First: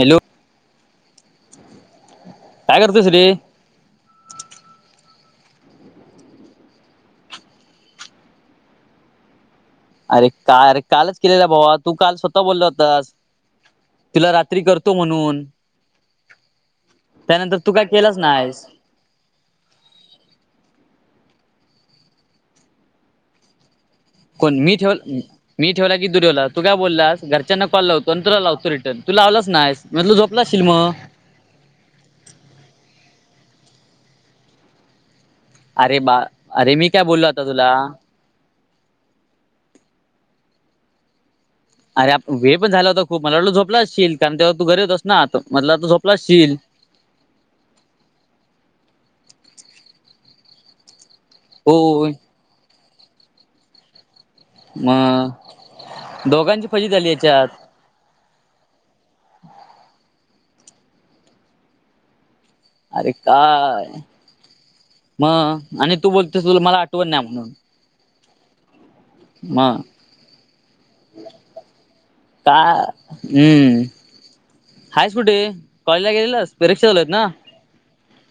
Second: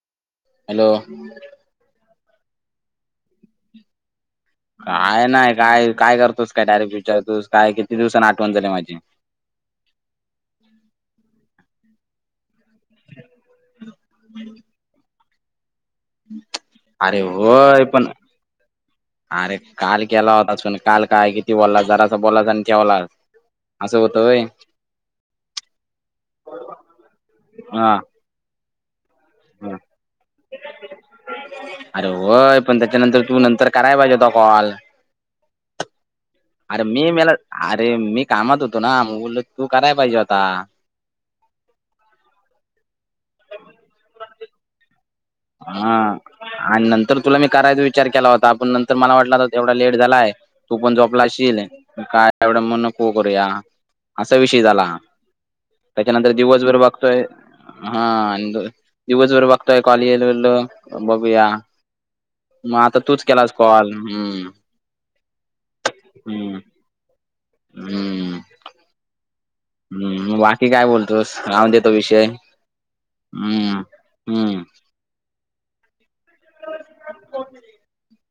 Hello hello काय करतोस रे? काय नाही काय काय करतोस काय डायरेक्ट विचारतोस काय किती दिवसांना आठवण झाले माझी अरे का अरे कालच केलेला भावा तू काल स्वतः बोलला होतास तुला रात्री करत तु म्हणुन अरे तू होय काय पण केलाच नाहीस अरे काल केला होता असून काल काय किती बोलला जरास बोलास आणि ठेवलास आसं होत कोण मी ठेव मी ठेवला की दुरेवला तू काय बोललास घरच्यांना कॉल हा लावतो नंतर लावतो रिटर्न तू लावलंच हा. नाहीस म्हट झोपलाशील मग अरे होय पण त्याच्यानंतर तु नंतर करायला पाहिजे होता कॉल अरे बा अरे मी काय बोललो मला आता तुला अरे मी कामात होतो मग बोलो तु करायला पाहिजे होता. अरे आपण वेळ पण झाला होता खूप मला वाट झोपलाचशील कारण तेव्हा तू घरी होतस ना मटला आ हा झोपलाचशील. आणि नंतर. तुला मी करायचा विचार केला होता पण नंतर मला वाटलं तर तेवढा लेट झालाय तू पण जोपलाशील होय काय एवढ मण नको करूया असा विषय झालाा मग त्याच्यानंतर दोघांची दिवसभर फजी झाली बघतोय. याच्यात हा दिवस बर बघतय कॉल इलो इलो बघूया. मग आता अरे तूच केलास काय कॉल हम्म मग आणि तु बोलतेस बोल मला आठवण नाही म्हणून हुम्म. मग हुम्म मग बाकी काय बोलतोस राहून देतो विषय का हुम्म. हम्म हायस कुठे कॉलेजला गेलेलंस परीक्षा आल्यात ना.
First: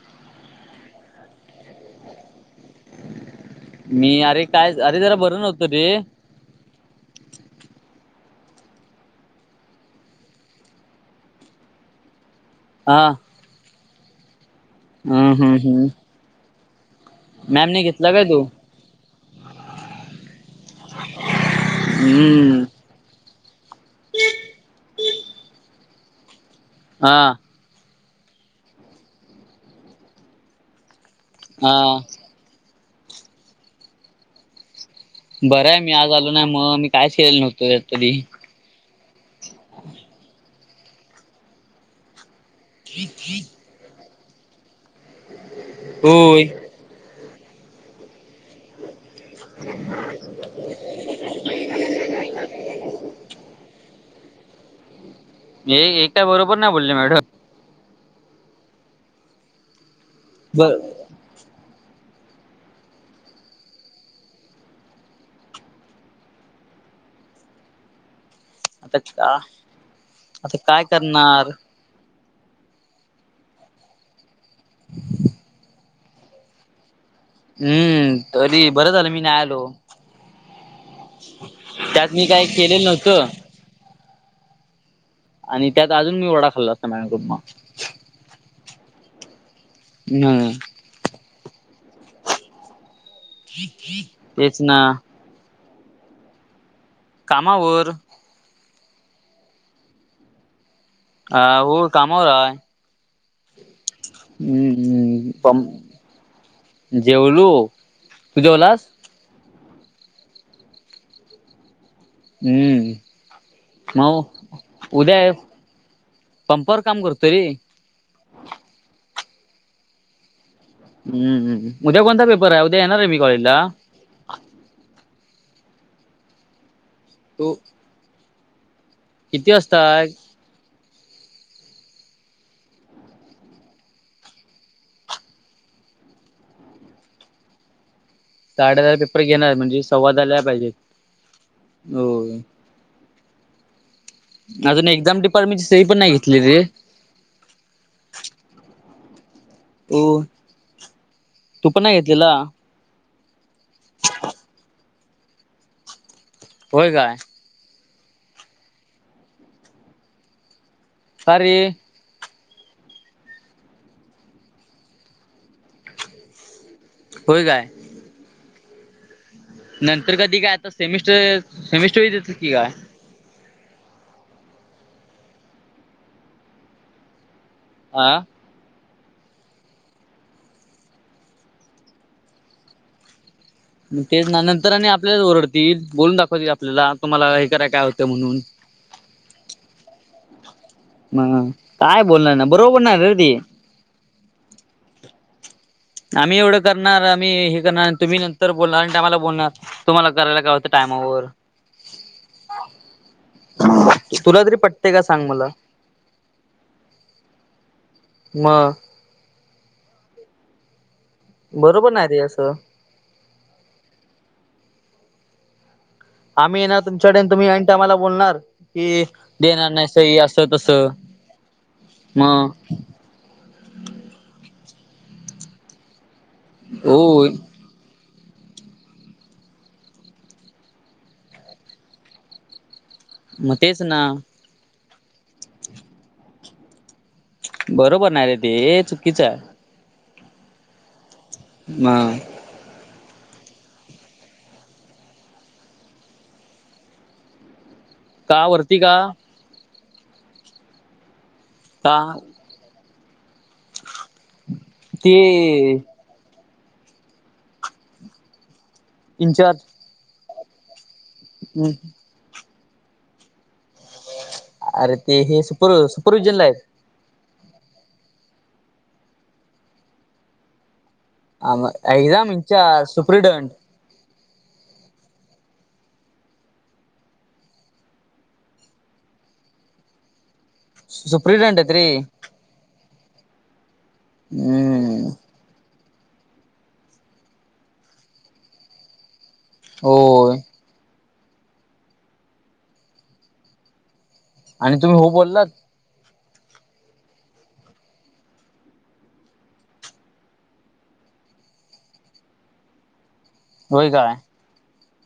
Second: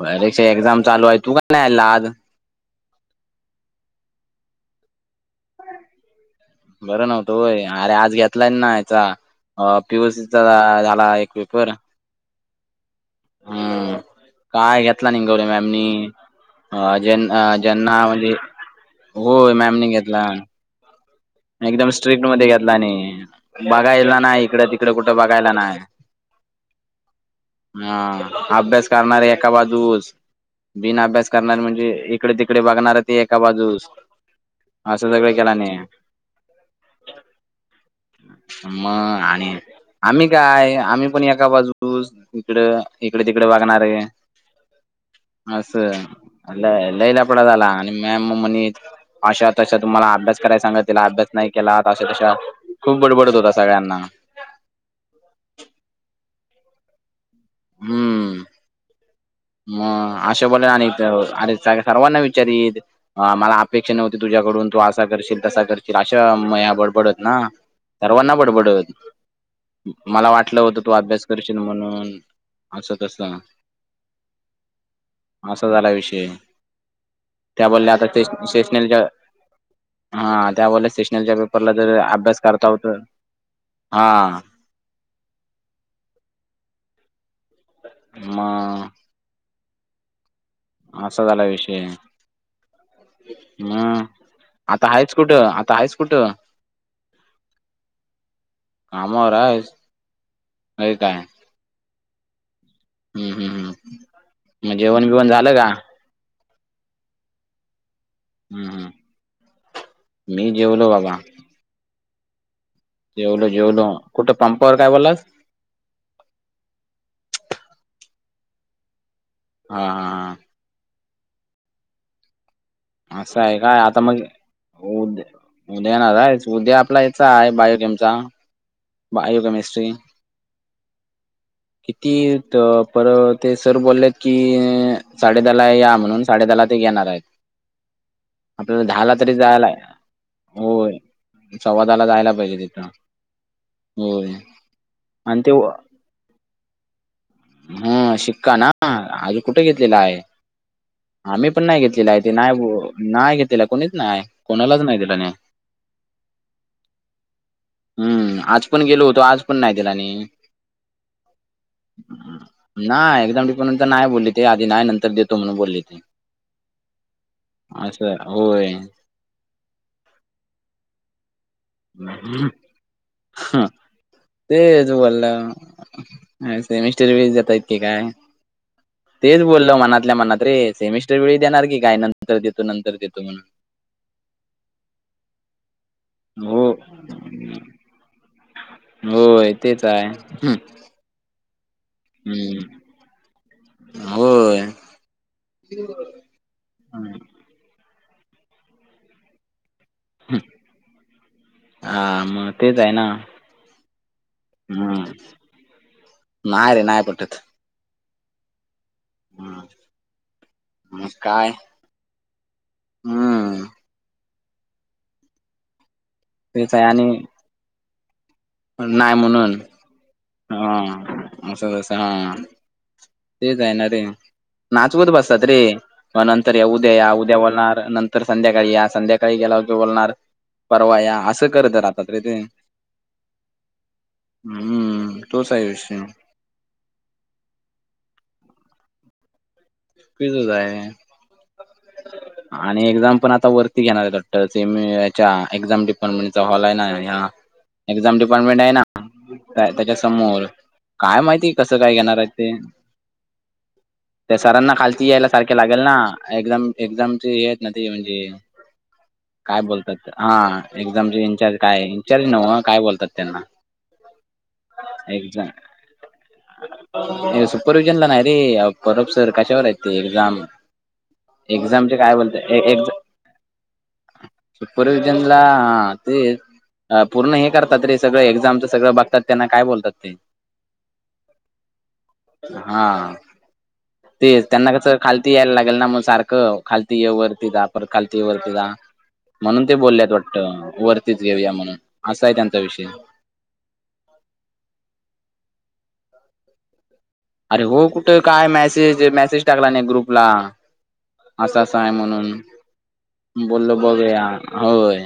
परीक्षा एक्झाम चालू आहे तू का नाही ला आज मी अरे काय अरे जरा बर नव्हतो रे. बरं नव्हतोय अरे आज घेतलाय ना याचा. अ पीओसीचा आ झाला एक पेपर. हा. हम्म काय घेतला हम्म इंगले हम्म मॅम हम्म अ जे अ मॅमने ज्यांना घेतला काय म्हणजे तू होय मॅमने घेतला. एकदम स्ट्रिक्ट मध्ये हम्म घेतला आणि बघायला नाही इकड तिकडं कुठं बघायला नाही. हा. हा अभ्यास करणारे एका बाजुस बिना अभ्यास करणारे हा म्हणजे ए इकडे तिकडे बघणार ते एका बाजुस असं सगळे. बरं आहे मी आज आलो ना मग मी कायच केलेलं नव्हतो तरी. मग आणि आम्ही काय आम्ही पण एका बाजूस. इकडं इकडे तिकडे बघणारे असं होय लय लफ. झालात आणि मॅम म्हणे अशा त तुम्हाला अभ्यास कराय सांगा. त्याला अभ्यास नाही केला अशा तशा खूप बडबडत होता सगळ्यांना एकट बरोबर ना बोलले मॅडम. हम्म. म असशा बोले बर आणि अरे सर्वांना विचारीत. अ मला अपेक्षा नव्हती तुझ्याकडून तू असा करशील तसा करशील अशा मया बडबडत ना. सर्वांना बडबडत आता का मला आता वाटलं होतं काय तू अभ्यास करणार करशील म्हणून. असं तस ना. असा झाला विषय त्या बदल्या आता हम्म स्टे तरी बरं स्टेशनरीच्या. झालं मी नाही आलो हा त्यामुळे स्टेशनरीच्या पेपरला जर त्यात मी अभ्यास काय करत केलेलं होत नव्हतं हा. आणि त्यात अजून मी वडा खाल्ला असता मॅम कुंब. म नाय. असा झाला विषय हम्म तेच ना आता आहेच. कुठं आता आहेस कुठं? कामावर. कामावर आहेस नाही काय. हाव कामावर हाय हम्म हम्म हम्म हम्म मग जेवण बिवण हम्म झालं का हम्म. जेवलू. तू हम्म हम्म जेवलास? मी जेवलो बाबा. हम्म जेवलो जेवलो. कुठं पंपवर काय मग उद्या बोललास? पंपावर काम करतो रे? हा हा हा हम्म हम्म. उद्या कोणता पेपर? [inaudible] असं आहे काय आता मग उद्या उद्या येणार हायस, उद्या आपला. याचा आहे तू बायोलॉजि चा बायो, किती वाजता केमिस्ट्री. किती ते पर ते सर बोललेत की साडेदहा ला या म्हणून. साडेदहा ला ते घेणार आहेत. साडे आपल्याला दहा दहाला पेपर तरी घेणार जायला म्हणजे सव्वा दहाला पाहिजेत होय, सव्वा दहाला हो जायला पाहिजे तिथं. होय अजून एक्झाम आणि ते डिपार्टमेंटची सही पण नाही घेतली रे. हम शिक्का ना आम्ही कुठे घेतलेला हो आहे आम्ही पण नाही घेतलेला आहे ते नाही. हो नाही घेतला कोणीच नाही कोणालाच नाही दिलानी. होय काय. हम्म आज पण गेलो होतो आज पण नाही दिलानी. का रे. नाही एक्झाम डिपार्टमेंट च नाही बोलले ते आधी नाही नंतर देतो म्हणून बोलली ते. होय काय. असं होय. नंतर कधी काय आता सेमिस्टर सेमिस्टर वेळी देत की काय. हम्म तेच बोलला सेमिस्टर वेळी देतात की काय. की काय आ तेच बोलल मनातल्या मनात रे सेमिस्टर वेळी देणार की काय नंतर देतो नंतर देतो म्हणून. तेच ना नंतर आणि आपल्यालाच ओरडतील बोलून दाखवतील हो आपल्याला तुम्हाला हे कराय काय होतं म्हणून. होय तेच आहे म काय बोलणार ना हम्म, बरोबर नाय रे ते होय. आम्ही एवढं करणार आम्ही हे करणार तुम्ही नंतर बोलणार ऐन टाइमला बोलणार. तुम्हाला करायला काय होतं टायमावर हा मग तेच आहे ना, तुला तरी पटते का हम्म. सांग मला नाही रे नाहीय पटत. म हम् मग काय बरोबर नाही रे असं हम्म आम्ही तेच येणार आहे आणि तुमच्याकडे तुम्ही ऐन टाइमला बोलणार की नाही म्हणून देणार नाही सही असं तस स हा असं तसं हा मग तेच आहे ना रे नाचवत बसतात रे म नंतर या उद्या या हो उद्या बोलणार नर तर संध्याकाळी या संध्याकाळी गेलावर बोलणार परवा या असं करत राहतात रे ते मग तेच ना हम्म तोच आहे विषय बरोबर नाय रे ते हे चुकीचं आहे. चुकीचंच आहे. म आणि एक्झाम पण आता वरती घेणार आहेत वाटतं सेमी याच्या एक्झाम डिपार्टमेंटचा हॉल आहे ना ह्या ह एक्झाम डिपार्टमेंट आहे ना त्याच्यासमोर काय माहिती कस काय का घेणार आहे ते सरांना खालती ते यायला सारखे लागेल ना एझाम एक्झामची हेेत ना ते म्हणजे काय इंचार्ज बोलतात हा एक्झामचे इंचार्ज काय इचार्ज नव काय बोलतात त्यांना अरे ते हे सुपर सुपरविहजन ला आहेत- सुपरविहिजन ला नाही रे परब सर कशावर आहेत ते एक्झाम आम एक्झामचे काय एक्झाम बोलत एक्झ इंचार्ज सुप्रिडंट सुपर्व्हिजन ला हे अ पूर्ण हे करतात रे सगळं एक्झामचं सगळं बघतात त्यांना काय बोलतात ते सुपरव्हिजन रे हा ते त्यांना कस हम्म खालती यायला लागेल ना म सारखं खालती वरती परत खालती वरती म्हणून ते बोलल्यात होय वाटतं वरतीच घेऊया म्हणून असा आहे त्यांचा विषय आणि तुम्ही हो बोललात अरे हो कुठे काय मेसेज मेसेज टाकला नाही ग्रुपला असं असं आहे म्हणून बोललो होय काय बघुया होय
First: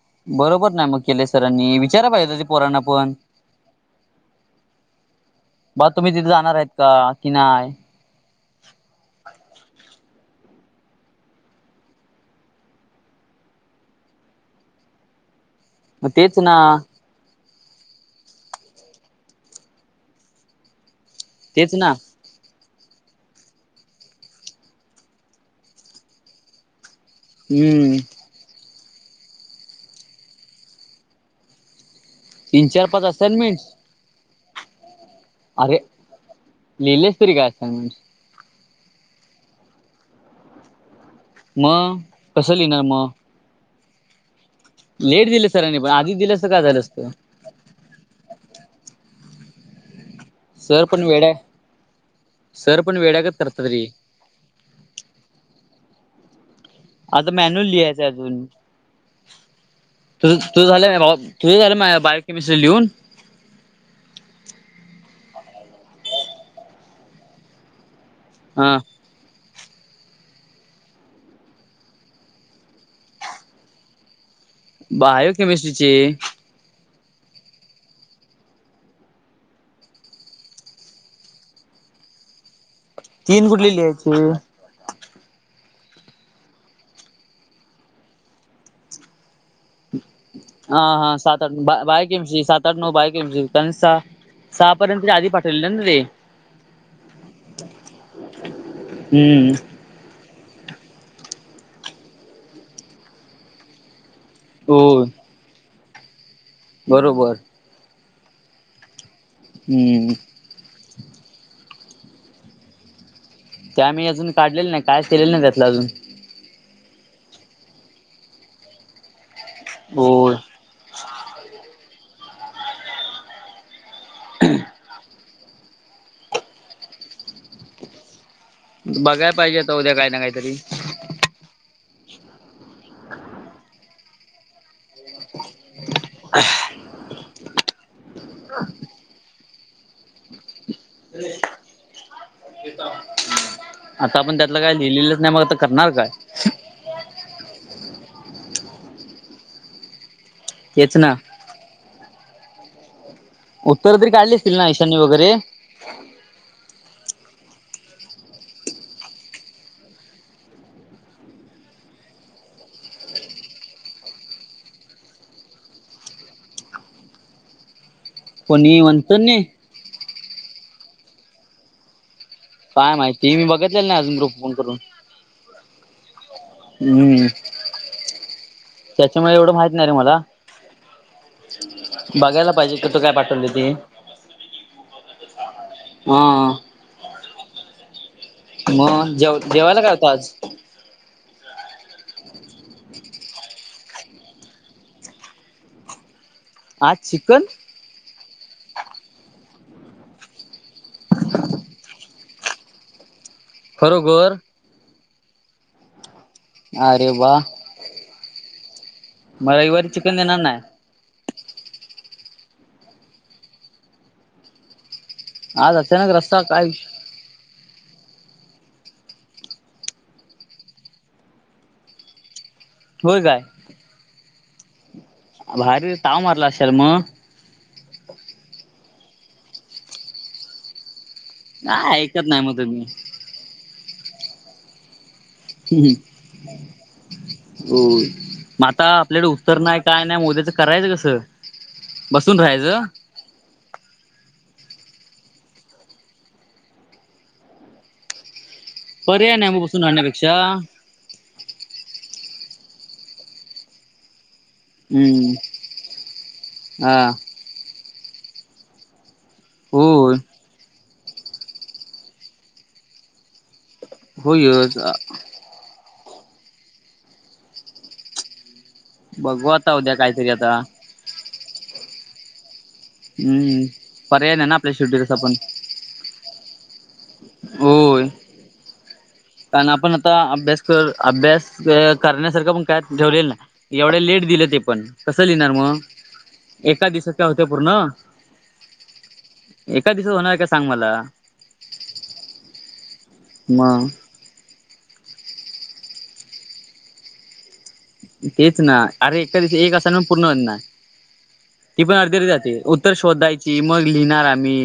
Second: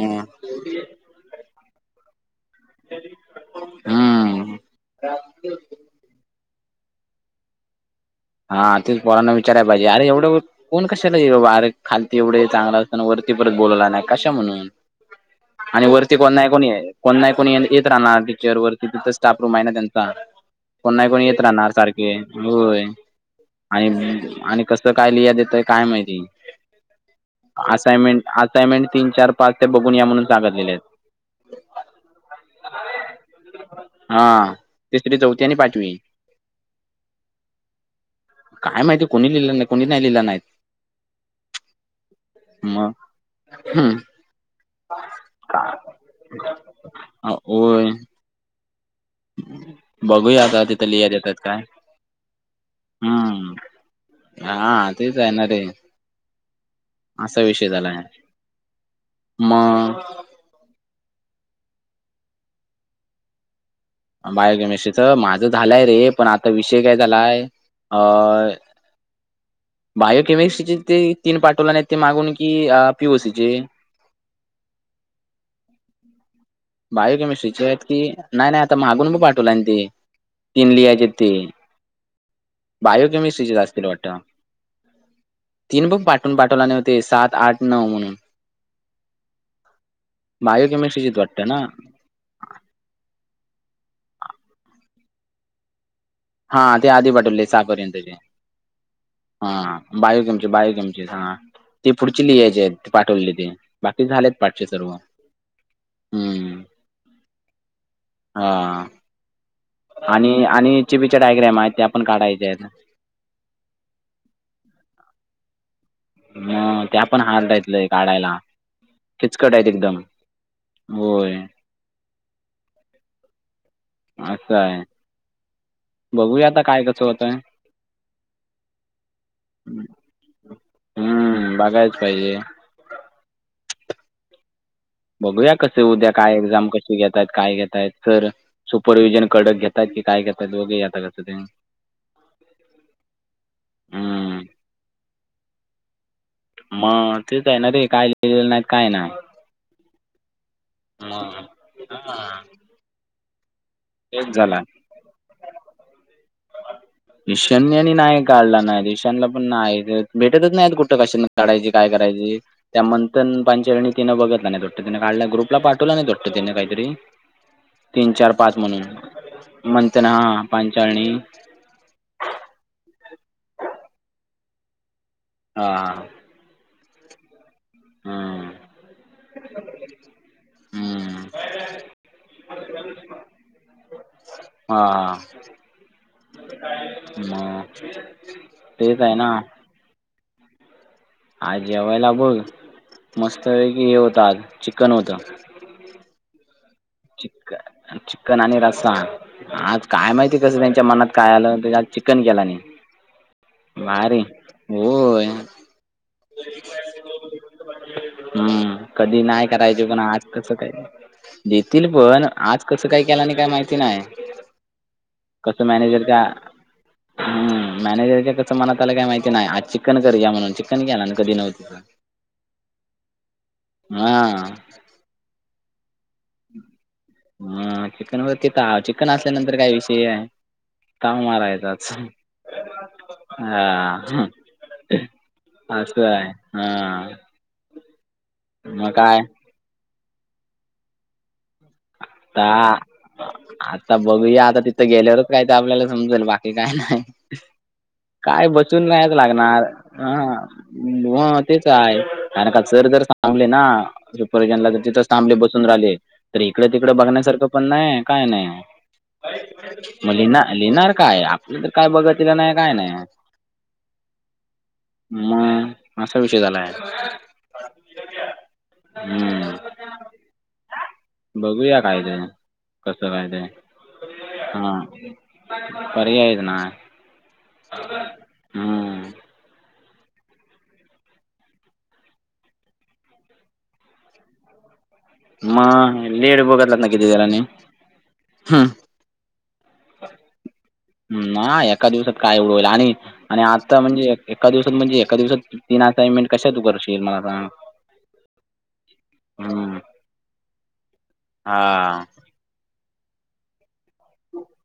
हम्म बरोबर ना मग केले सरांनी विचारा पाहिजे ते पोरांना पण हम्.. बर तुम्ही तिथे जाणार आहेत का, की नाही.. हा तेच पोरांना विचारय पाहिजेअरे एवढे.. कोण कशाला आर खालती एवढे चांगला असताना वरती परत बोलवला नाही कशा म्हणून [inaudible] आणि मग वरती कोण तेच नाही ना कोणी कोण नाही कोणी येत राहणार टीचर वरती तिथं स्टाफ रूम आहे ना त्यांचा कोण नाही कोणी येत राहणार तेच ना सारखे होय आणि आणि कस काय लिया देतय काय माहिती हम्म असायमेंट असाइनमेंट तीन चार पाच ते बघून या म्हणून सांगतलेले आहेत तीन चार पाच असायमेंट हा तिसरी, चौथी आणि पाचवी लिहिलेस तरी का असाइनमेंट्स? काय माहितीय कोणी लिहिलं नाही, कोणी नाही लिहिलं नाहीत. मग, कसं लिहिणार मग? हम्म. लेट दिलं सरांनी पण आधी दिले असते तर काय झालं असतं. होय. बघूया आता तिथं सर पण लिहायला वेडा देत्यात आहे काय. सर पण वेड्यागत हं. करतात कधी तर हां. तेच आहे ना रे. आता असा मॅन्यूल विषय झालाय. लिहायचं अजून मग तू तूझ झाले ऑफ तूझही झालं माझ बायोकेमिस्ट्री लिहून बायोकेमिस्ट्रीच माझं झालंय रे पण आता विषय काय झालाय अ हां. बायोकेमिस्ट्रीचे ते तीन पाठवला नाही ते मागून की पी ओ सी चे? बायोकेमिस्ट्रीची. बायोकेमिस्ट्रीचे आहेत की? नाही नाही आता मागून पण पाठवला आणि ते. तीन लिहायचे आहेत तीन. तीन बायोकेेमिस्ट्रीचेच कुठले असतील वाटतं. लिहायचे? तीन बुक पाठवून पाठवला न्हवं ते सात, आठ, नऊ म्हणून. हा बायोकेमिस्ट्रीची हा आहेत वाटतं. सात ना? बा बायोकेमिस्ट्री सात, आठ, नऊ बायोकेमिस्ट्री त्यांनी सहा, सहा पर्यंतच्या आधी पाठवलेले ना ते. हा, ते आधी पाठवले सहापर्यंतचे. हम्म हा. बायोकमस्ट्री, बायोकमस्ट्री हां! ते पुढचे लिहायचे आहेत, ते पाठवलेत ते. बाकी झालेत पाठचे हो सर्व. हम्म. बरोबर. हा, हम्म आणि आणि चि बीचे डायग्रॅम आहेत त्या पण काढायच्या आहेत. त्या मी अजून काढलेल्या नाही, कायच केलेलं नाही त्यातला अजून. हम, त्या पण हार्ड आहेत लय काढायला. खिचकट आहेत एकदम. होय. होय. असं आहे. बघूया आता काय कसं होतंय. बघाय पाहिजे आता उद्या काय करायचं ते. हम्म, बघायच पाहिजे. बघूया कस उद्या काय एक्झाम कशी घेतयत काय घेतयत सर. सुपरव्हिजन कडक घेतात की काय घेतात बघूया आता कसं ते. आता आपण हम्म त्यातलं काय लिहिलेलंच नाही मगता करणार काय? मग तेच आहे ना रे, काय लिहलं नाहीत काय नाही. तेच म? ना हा. उत्तर तरी तेच काढली असतील झाला ना ईशान ने वगैरे? ईशनने नाही काढला नाही, ईशनला पण नाही, भेटतच नाही कुठं कशाना काढयची काय करायची. त्या मंथन पांचरणीतिनं बघितला नाहीत वाटतं? त्यानं काढला ग्रुपला पाठवला नाही वाटतं त्यानं काहीतरी. तीन, चार, पाच कोणी म्हणून म्हणत नाही मंंतन हा पांचाळणी. ती मी बघितलेला नाही अजून ग्रुप फोन करून. हा. हम्म, हम्म त्याच्यामुळे एवढं माहित नाही रे मला. हम्म बघायला पाहिजे कुठं काय पाठवलंय ते. हा. हा म. मग, जेव जेवायला काय होता आज? आज जेवायला बघ मस्त पैकी हे होतं आज, चिकन होतं. चिकन, चिक्न आणि रसा. आज काय माहिती कसं त्यांच्या मनात काय आलं त्या आज चिकन केला नाही. मारी खरोखर हो. अरे वा. हम्म कधी नाही मग करायचे रविवारी पण चिकन आज देणार कसं नाही काय. तल पण आज कसं काय केलं आणि काय माहिती नाही. कसं आज मॅनेजर अचानक का. रस्ता काय हम् मॅनेजरच्या कस मनात त्याला काही माहिती नाही आज चिक्न करू घ म्हणून चिक्न घ्या ना कधी नव्हती- होय काय. हा. भारी ताव मारला असेल मग? हा, चिकन वरती तर हा, चिकन असल्यानंतर काय विषय आहे. ताव मारायचाच. काय ऐकत नाही मग तुम्ही हा, असं आहे. हा. हो मग आता आपल्याकडे उत्तर नाही काय नाही उद्याचं करायचं कसं? बसून आ. राहायचं आता बघूया आता तिथं गेल्यावरच काय ते आपल्याला समजेल बाकी काय नाही. काय बसून नाहीच पर्याय नाही मग लागणार बसून ह राहण्यापेक्षा हो तेच आहे कार का सर जर सांगले ना त्रिपरजनला तर तिथच हम्म थांबले बसून राहिले. तर इकडे तिकडे हा बघण्यासारखं पण नाही काय नाही. मग होय लिहणार -लिहणार काय आपलं तर काय बघतलं नाही काय नाही. होय. मग असा विषय झालाय. बघू आता हम्म उद्या कायतरी आता. बघूया काय ते. कसं काय ते हम्म. पर्याय नाही ना आपल्या शेवटी तस पण. पर्याय नाय. होय कारण आपण आता अभ्यास कर अभ्यास करण्यासारखं पण काय ठेवलेल नाही. एवढ्या लेट दिलं ते पण कसं लिहिणार मग लेट बघतलात ना एका किती दिवसात काय जणांनी होत्या पूर्ण एका दिवस होणार का सांग मला? ना एका दिवसात काय उडवेल आणि आणि आता मग म्हणजे एका दिवसात म्हणजे एका दिवसात तीन असाइनमेंट कश आहे तू करशील मला सांग? तेच ना अरे एका दिवशी एक हम्म असाइनमेंट पण पूर्ण होत ना हा ती पण अर्धी -अर्धी जाते. उत्तर शोधायची मग लिहिणार आम्ही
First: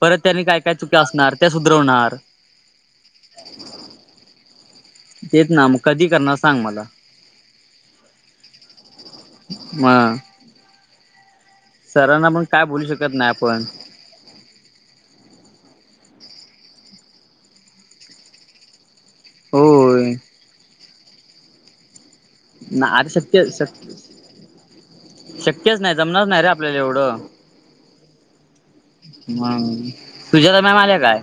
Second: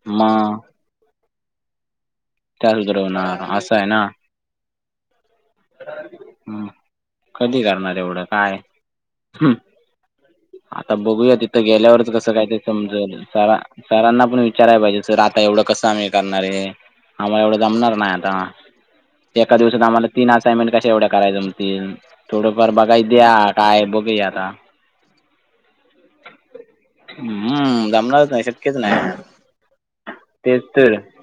परत त्यांनी मग काय- काय चुक्या असणार ते सुधरवणार. त्या सुधरवणार असं आहे ना. तेेच ना मग कधी करणार सांग हम्म. मला? कधी करणार एवढं काय हम्म. म. आता बघूया तिथं गेल्यावरच कसं पण काय ते बोलू शकत समजल नाही सारा आपण सरांना पण विचारायला पाहिजे सर आता एवढं कसं आम्ही करणार आहे. आम्हाला एवढं जमणार नाही आता एका दिवसात आम्हाला होय तीन असाइनमेंट कशा एवढ्या करायचं जमतील थोडंफार ना बघाय आता द्या शक्य काय बघू आता. [inaudible] शक्यच नाही जमणारच नाही रे आपल्याला एवढं हम्म जमणारच नाही शक्यच नाही ह. तुझ्या आणि तेच माझ्या तर आले काय.